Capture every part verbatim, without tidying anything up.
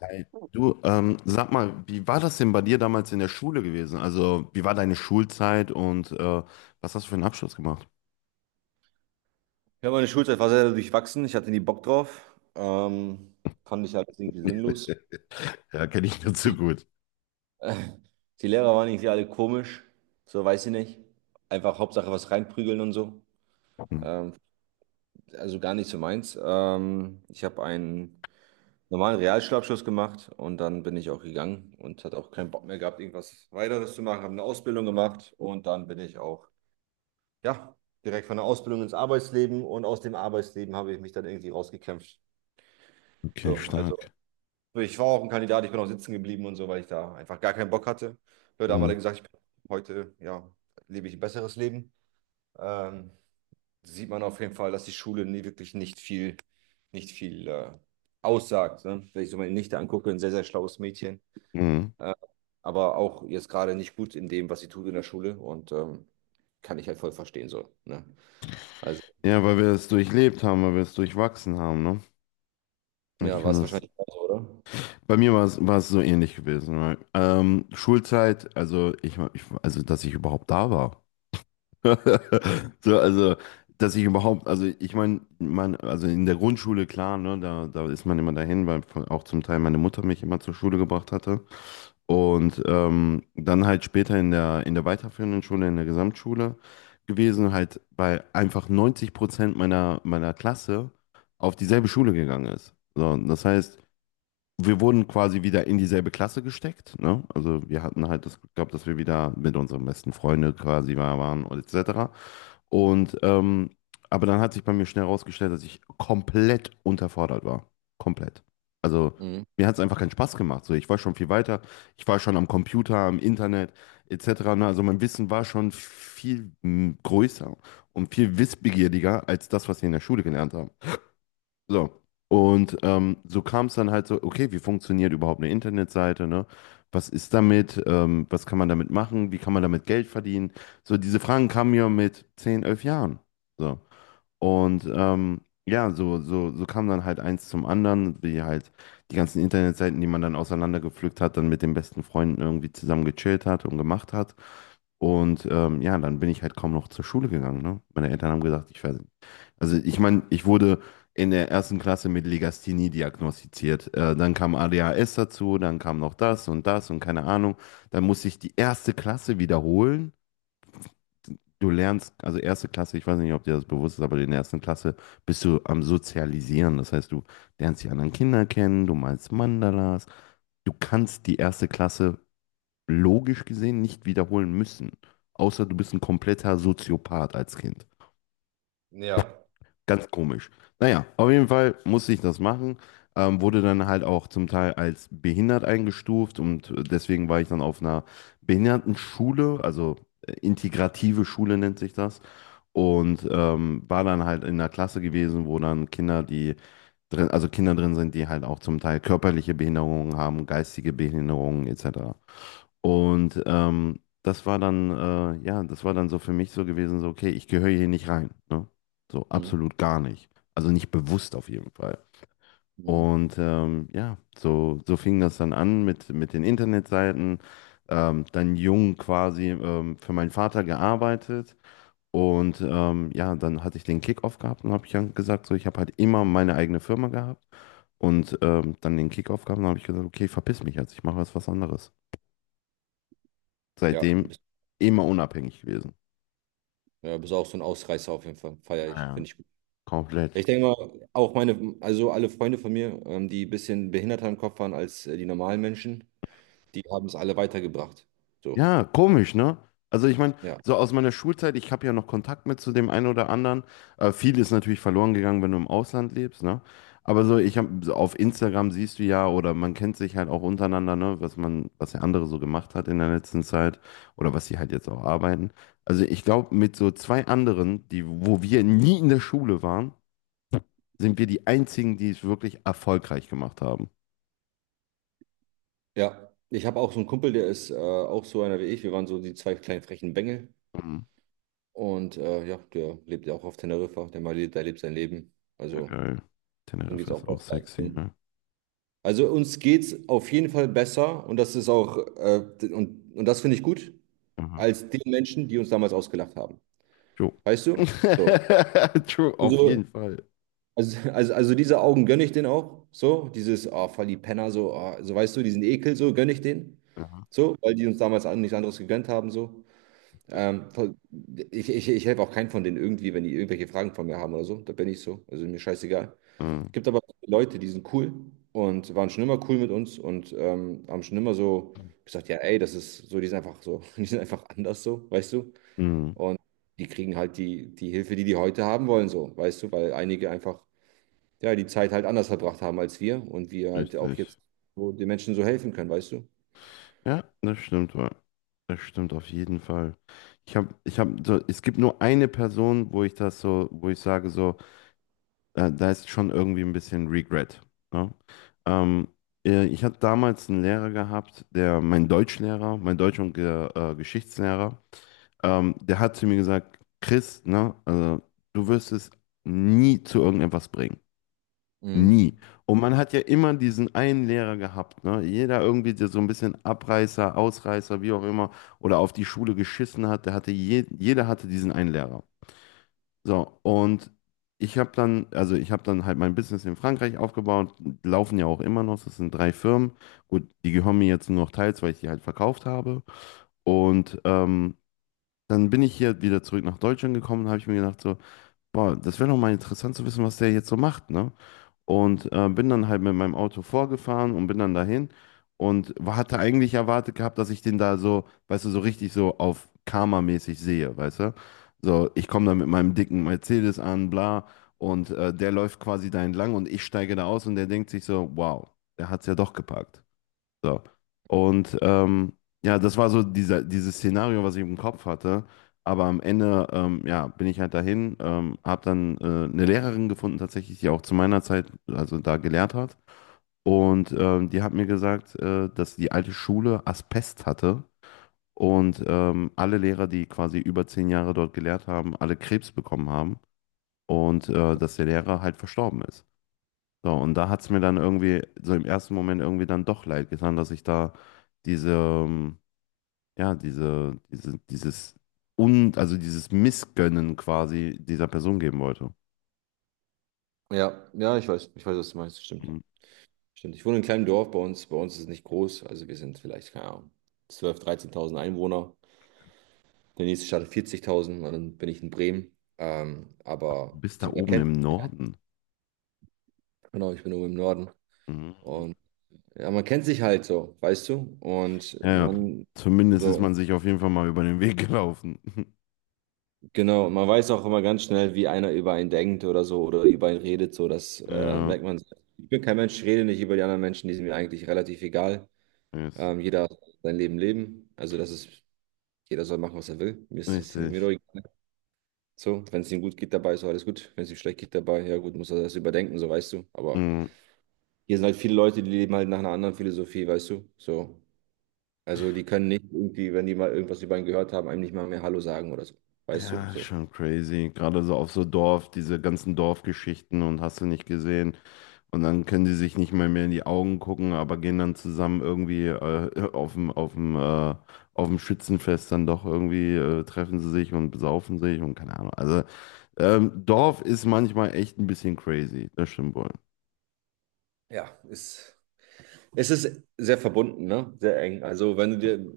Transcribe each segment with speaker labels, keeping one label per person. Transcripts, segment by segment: Speaker 1: Hi. Du, ähm, sag mal, wie war das denn bei dir damals in der Schule gewesen? Also, wie war deine Schulzeit und äh, was hast du für einen Abschluss gemacht?
Speaker 2: Ja, meine Schulzeit war sehr durchwachsen. Ich hatte nie Bock drauf. Ähm, fand ich alles irgendwie sinnlos.
Speaker 1: Ja, kenne ich nur zu gut.
Speaker 2: Die Lehrer waren irgendwie alle komisch. So, weiß ich nicht. Einfach Hauptsache was reinprügeln und so. Ähm, also gar nicht so meins. Ähm, ich habe einen normalen Realschulabschluss gemacht und dann bin ich auch gegangen und hatte auch keinen Bock mehr gehabt, irgendwas weiteres zu machen. Habe eine Ausbildung gemacht und dann bin ich auch, ja, direkt von der Ausbildung ins Arbeitsleben und aus dem Arbeitsleben habe ich mich dann irgendwie rausgekämpft.
Speaker 1: Okay,
Speaker 2: So, als
Speaker 1: stark.
Speaker 2: ich war auch ein Kandidat, ich bin auch sitzen geblieben und so, weil ich da einfach gar keinen Bock hatte. Leute haben alle
Speaker 1: Mhm.
Speaker 2: gesagt, ich bin heute, ja, lebe ich ein besseres Leben. Ähm, sieht man auf jeden Fall, dass die Schule nie wirklich nicht viel, nicht viel äh, aussagt. Ne? Wenn ich so meine Nichte angucke, ein sehr, sehr schlaues Mädchen,
Speaker 1: Mhm.
Speaker 2: äh, aber auch jetzt gerade nicht gut in dem, was sie tut in der Schule und ähm, kann ich halt voll verstehen so. Ne? Also,
Speaker 1: Ja, weil wir es durchlebt haben, weil wir es durchwachsen haben, ne? Ich
Speaker 2: ja, war
Speaker 1: kann
Speaker 2: es
Speaker 1: das.
Speaker 2: wahrscheinlich auch so, oder?
Speaker 1: Bei mir war es, war es so ähnlich gewesen. Weil, ähm, Schulzeit, also ich, war- ich, war- also dass ich überhaupt da war. So, also, dass ich überhaupt, also ich meine, mein, also in der Grundschule, klar, ne, da, da ist man immer dahin, weil von- auch zum Teil meine Mutter mich immer zur Schule gebracht hatte. Und ähm, dann halt später in der, in der weiterführenden Schule, in der Gesamtschule gewesen, halt bei einfach neunzig Prozent meiner, meiner Klasse auf dieselbe Schule gegangen ist. So, und das heißt, wir wurden quasi wieder in dieselbe Klasse gesteckt, ne? Also wir hatten halt das Glück gehabt, dass wir wieder mit unseren besten Freunden quasi war- waren und et cetera. Und ähm, aber dann hat sich bei mir schnell herausgestellt, dass ich komplett unterfordert war. Komplett. Also
Speaker 2: Mhm.
Speaker 1: mir hat es einfach keinen Spaß gemacht. So, ich war schon viel weiter. Ich war schon am Computer, am Internet et cetera. Ne? Also mein Wissen war schon viel mm, größer und viel wissbegieriger als das, was wir in der Schule gelernt haben. So. Und ähm, so kam es dann halt so, okay, wie funktioniert überhaupt eine Internetseite, ne? Was ist damit? Ähm, was kann man damit machen? Wie kann man damit Geld verdienen? So, diese Fragen kamen mir mit zehn elf Jahren. So. Und ähm, ja, so, so, so kam dann halt eins zum anderen, wie halt die ganzen Internetseiten, die man dann auseinandergepflückt hat, dann mit den besten Freunden irgendwie zusammen gechillt hat und gemacht hat. Und ähm, ja, dann bin ich halt kaum noch zur Schule gegangen, ne? Meine Eltern haben gesagt, ich, ver- also ich meine, ich wurde in der ersten Klasse mit Legasthenie diagnostiziert. Äh, dann kam A D H S dazu, dann kam noch das und das und keine Ahnung. Dann musste ich die erste Klasse wiederholen. Du lernst, also erste Klasse, ich weiß nicht, ob dir das bewusst ist, aber in der ersten Klasse bist du am Sozialisieren. Das heißt, du lernst die anderen Kinder kennen, du malst Mandalas. Du kannst die erste Klasse logisch gesehen nicht wiederholen müssen, außer du bist ein kompletter Soziopath als Kind.
Speaker 2: Ja.
Speaker 1: Ganz komisch. Naja, auf jeden Fall musste ich das machen. Ähm, wurde dann halt auch zum Teil als behindert eingestuft und äh, deswegen war ich dann auf einer Behindertenschule, also äh, integrative Schule nennt sich das. Und ähm, war dann halt in einer Klasse gewesen, wo dann Kinder, die drin, also Kinder drin sind, die halt auch zum Teil körperliche Behinderungen haben, geistige Behinderungen et cetera. Und ähm, das war dann, äh, ja, das war dann so für mich so gewesen, so, okay, ich gehöre hier nicht rein, ne? So
Speaker 2: Mhm.
Speaker 1: absolut gar nicht. Also nicht bewusst auf jeden Fall.
Speaker 2: Mhm.
Speaker 1: Und ähm, ja, so, so fing das dann an mit, mit den Internetseiten. Ähm, dann jung quasi ähm, für meinen Vater gearbeitet. Und ähm, ja, dann hatte ich den Kickoff gehabt und habe ich dann gesagt, so, ich habe halt immer meine eigene Firma gehabt. Und ähm, dann den Kickoff gehabt und habe ich gesagt, okay, verpiss mich jetzt, ich mache jetzt was anderes
Speaker 2: Ja, ein
Speaker 1: seitdem
Speaker 2: bisschen.
Speaker 1: immer unabhängig gewesen.
Speaker 2: Ja, bist auch so ein Ausreißer auf jeden Fall. feiere ich,
Speaker 1: Ja,
Speaker 2: finde ich gut.
Speaker 1: komplett.
Speaker 2: Ich denke mal, auch meine, also alle Freunde von mir, ähm, die ein bisschen behinderter im Kopf waren als äh, die normalen Menschen, die haben es alle weitergebracht. So,
Speaker 1: Ja, komisch, ne? Also ich meine,
Speaker 2: ja.
Speaker 1: so aus meiner Schulzeit, ich habe ja noch Kontakt mit zu dem einen oder anderen. Äh, viel ist natürlich verloren gegangen, wenn du im Ausland lebst, ne? Aber so, ich habe so auf Instagram siehst du ja, oder man kennt sich halt auch untereinander, ne, was man, was der andere so gemacht hat in der letzten Zeit oder was sie halt jetzt auch arbeiten. Also ich glaube, mit so zwei anderen, die, wo wir nie in der Schule waren, sind wir die einzigen, die es wirklich erfolgreich gemacht haben.
Speaker 2: Ja, ich habe auch so einen Kumpel, der ist äh, auch so einer wie ich. Wir waren so die zwei kleinen frechen Bengel. Und äh, ja, der lebt ja auch auf Teneriffa. Der mal lebt, der lebt sein Leben. Also,
Speaker 1: Geil.
Speaker 2: ihm geht
Speaker 1: Teneriffa
Speaker 2: es auch
Speaker 1: ist auch
Speaker 2: besser. als
Speaker 1: sexy,
Speaker 2: mir.
Speaker 1: ne?
Speaker 2: Also, uns geht es auf jeden Fall besser. Und das ist auch, äh, und, und das finde ich gut,
Speaker 1: Aha.
Speaker 2: als den Menschen, die uns damals ausgelacht haben.
Speaker 1: True.
Speaker 2: Weißt du? So.
Speaker 1: True, auf
Speaker 2: Also,
Speaker 1: jeden Fall.
Speaker 2: also, also, also diese Augen gönne ich denen auch. So, dieses, ah, voll die Penner, so, ah, so weißt du, diesen Ekel, so gönne ich denen.
Speaker 1: Aha.
Speaker 2: So, weil die uns damals an- nichts anderes gegönnt haben, so. Ähm, voll, ich ich, ich helfe auch keinen von denen irgendwie, wenn die irgendwelche Fragen von mir haben oder so. Da bin ich so. Also mir scheißegal.
Speaker 1: Ah.
Speaker 2: Gibt aber Leute, die sind cool und waren schon immer cool mit uns und ähm, haben schon immer so gesagt, ja, ey, das ist so, die sind einfach so, die sind einfach anders so, weißt du?
Speaker 1: Mhm.
Speaker 2: Und die kriegen halt die, die Hilfe, die die heute haben wollen, so, weißt du, weil einige einfach, ja, die Zeit halt anders verbracht haben als wir und wir halt auch
Speaker 1: Richtig.
Speaker 2: jetzt so den Menschen so helfen können, weißt du?
Speaker 1: Ja, das stimmt wohl. Das stimmt auf jeden Fall. Ich habe, ich habe so, es gibt nur eine Person, wo ich das so, wo ich sage so, äh, da ist schon irgendwie ein bisschen Regret. Ne? Ähm, äh, ich hatte damals einen Lehrer gehabt, der, mein Deutschlehrer, mein Deutsch- und Ge äh, Geschichtslehrer. Ähm, der hat zu mir gesagt, Chris, ne, also, du wirst es nie zu irgendetwas bringen.
Speaker 2: Mhm.
Speaker 1: Nie. Und man hat ja immer diesen einen Lehrer gehabt, ne? Jeder irgendwie, der so ein bisschen Abreißer, Ausreißer, wie auch immer, oder auf die Schule geschissen hat, der hatte je, jeder hatte diesen einen Lehrer. So, und ich habe dann, also ich habe dann halt mein Business in Frankreich aufgebaut, laufen ja auch immer noch, das sind drei Firmen. Gut, die gehören mir jetzt nur noch teils, weil ich die halt verkauft habe. Und ähm, dann bin ich hier wieder zurück nach Deutschland gekommen, habe ich mir gedacht, so, boah, das wäre doch mal interessant zu wissen, was der jetzt so macht, ne? Und äh, bin dann halt mit meinem Auto vorgefahren und bin dann dahin und wa- hatte eigentlich erwartet gehabt, dass ich den da so, weißt du, so richtig so auf Karma-mäßig sehe, weißt du? So, ich komme da mit meinem dicken Mercedes an, bla, und äh, der läuft quasi da entlang und ich steige da aus und der denkt sich so, wow, der hat's ja doch gepackt. So. Und ähm, ja, das war so dieser, dieses Szenario, was ich im Kopf hatte. Aber am Ende, ähm, ja, bin ich halt dahin, ähm, habe dann äh, eine Lehrerin gefunden, tatsächlich, die auch zu meiner Zeit, also da gelehrt hat. Und ähm, die hat mir gesagt, äh, dass die alte Schule Asbest hatte und ähm, alle Lehrer, die quasi über zehn Jahre dort gelehrt haben, alle Krebs bekommen haben und äh, dass der Lehrer halt verstorben ist. So, und da hat es mir dann irgendwie, so im ersten Moment irgendwie dann doch leid getan, dass ich da diese, ähm, ja, diese, diese, dieses und also dieses Missgönnen quasi dieser Person geben wollte.
Speaker 2: Ja, ja, ich weiß, ich weiß, was du meinst, stimmt.
Speaker 1: Mhm.
Speaker 2: Stimmt. Ich wohne in einem kleinen Dorf bei uns. Bei uns ist es nicht groß. Also wir sind vielleicht, keine Ahnung, zwölftausend, dreizehntausend Einwohner. Der nächste Stadt hat vierzigtausend und dann bin ich in Bremen. Ähm, aber
Speaker 1: Bis da
Speaker 2: so, man
Speaker 1: oben im
Speaker 2: kennt sich ja.
Speaker 1: Norden.
Speaker 2: Genau, ich bin oben im Norden.
Speaker 1: Mhm.
Speaker 2: Und ja, man kennt sich halt so, weißt du? Und
Speaker 1: Ja, ja.
Speaker 2: man,
Speaker 1: Zumindest ist
Speaker 2: so,
Speaker 1: man sich auf jeden Fall mal über den Weg gelaufen.
Speaker 2: Genau, und man weiß auch immer ganz schnell, wie einer über einen denkt oder so oder über einen redet, so das äh,
Speaker 1: Ja,
Speaker 2: merkt man. Ich bin kein Mensch, ich rede nicht über die anderen Menschen, die sind mir eigentlich relativ egal.
Speaker 1: ist
Speaker 2: Ähm, jeder soll sein Leben leben, also das ist, jeder soll machen, was er will. Mir ist es nicht
Speaker 1: richtig.
Speaker 2: mir doch egal. So, wenn es ihm gut geht dabei, ist alles gut. Wenn es ihm schlecht geht dabei, ja gut, muss er das überdenken, so weißt du. Aber
Speaker 1: Mhm.
Speaker 2: hier sind halt viele Leute, die leben halt nach einer anderen Philosophie, weißt du. So, also die können nicht irgendwie, wenn die mal irgendwas über ihn gehört haben, einem nicht mal mehr Hallo sagen oder so, weißt du,
Speaker 1: Ja, ist
Speaker 2: so.
Speaker 1: schon crazy. Gerade so auf so Dorf, diese ganzen Dorfgeschichten und hast du nicht gesehen. Und dann können die sich nicht mal mehr in die Augen gucken, aber gehen dann zusammen irgendwie äh, auf dem, auf dem, äh, auf dem Schützenfest dann doch irgendwie, äh, treffen sie sich und besaufen sich und keine Ahnung. Also ähm, Dorf ist manchmal echt ein bisschen crazy, das stimmt wohl.
Speaker 2: Ja, ist Es ist sehr verbunden, ne? Sehr eng. Also wenn du dir,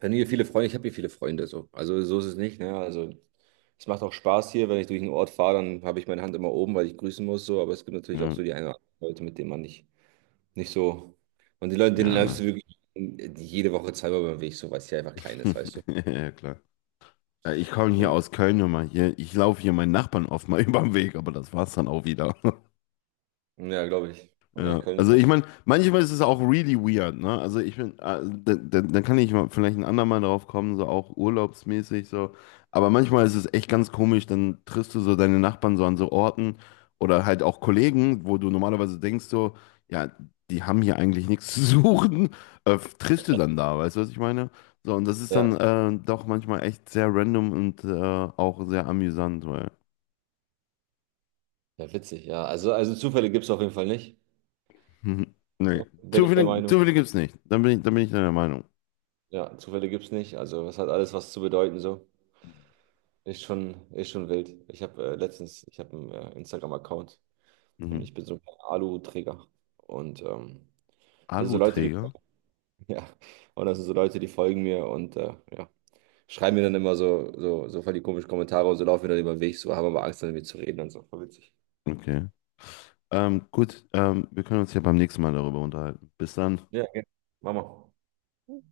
Speaker 2: wenn du hier viele Freunde, ich habe hier viele Freunde so. Also so ist es nicht, ne? Also es macht auch Spaß hier, wenn ich durch einen Ort fahre, dann habe ich meine Hand immer oben, weil ich grüßen muss so. Aber es gibt natürlich auch
Speaker 1: Ja,
Speaker 2: so die eine oder andere Leute, mit denen man nicht, nicht so. Und die Leute, denen
Speaker 1: gerne.
Speaker 2: läufst du wirklich jede Woche zweimal beim Weg, so weil es hier einfach klein ist, weißt du?
Speaker 1: Ja, klar. Ja, ich komme hier
Speaker 2: Ja.
Speaker 1: aus Köln immer hier. Ich laufe hier meinen Nachbarn oft mal über den Weg, aber das war's dann auch wieder.
Speaker 2: Ja, glaube ich. Ja,
Speaker 1: Ja,
Speaker 2: Köln ist
Speaker 1: also
Speaker 2: noch.
Speaker 1: ich meine, manchmal ist es auch really weird, ne? Also ich bin, äh, dann da, da da kann ich mal vielleicht ein andermal drauf kommen, so auch urlaubsmäßig so. Aber manchmal ist es echt ganz komisch, dann triffst du so deine Nachbarn so an so Orten oder halt auch Kollegen, wo du normalerweise denkst so, ja, die haben hier eigentlich nichts zu suchen, äh, triffst du dann da, weißt du, was ich meine? So, und das ist
Speaker 2: Ja,
Speaker 1: dann äh, doch manchmal echt sehr random und äh, auch sehr amüsant, weil,
Speaker 2: ja, witzig, ja. Also, also Zufälle gibt es auf jeden Fall nicht.
Speaker 1: nee,
Speaker 2: Bin ich der
Speaker 1: Zufälle,
Speaker 2: Meinung.
Speaker 1: Zufälle gibt's nicht. Dann bin ich, dann bin ich deiner Meinung.
Speaker 2: Ja, Zufälle gibt es nicht. Also es hat alles was zu bedeuten so. Ist schon, ist schon wild. Ich habe äh, letztens, ich habe einen äh, Instagram-Account und
Speaker 1: Mhm.
Speaker 2: ich bin so ein Alu-Träger. Und ähm, das sind so Leute, die,
Speaker 1: Aluträger?
Speaker 2: ja, und das sind so Leute, die folgen mir und äh, ja, schreiben mir dann immer so, so, so voll die komischen Kommentare und so laufen mir dann über den Weg, so haben aber Angst, dann mit zu reden und so. Voll witzig.
Speaker 1: Okay. Ähm, gut, ähm, wir können uns ja beim nächsten Mal darüber unterhalten. Bis dann.
Speaker 2: Ja, gerne. Mach mal.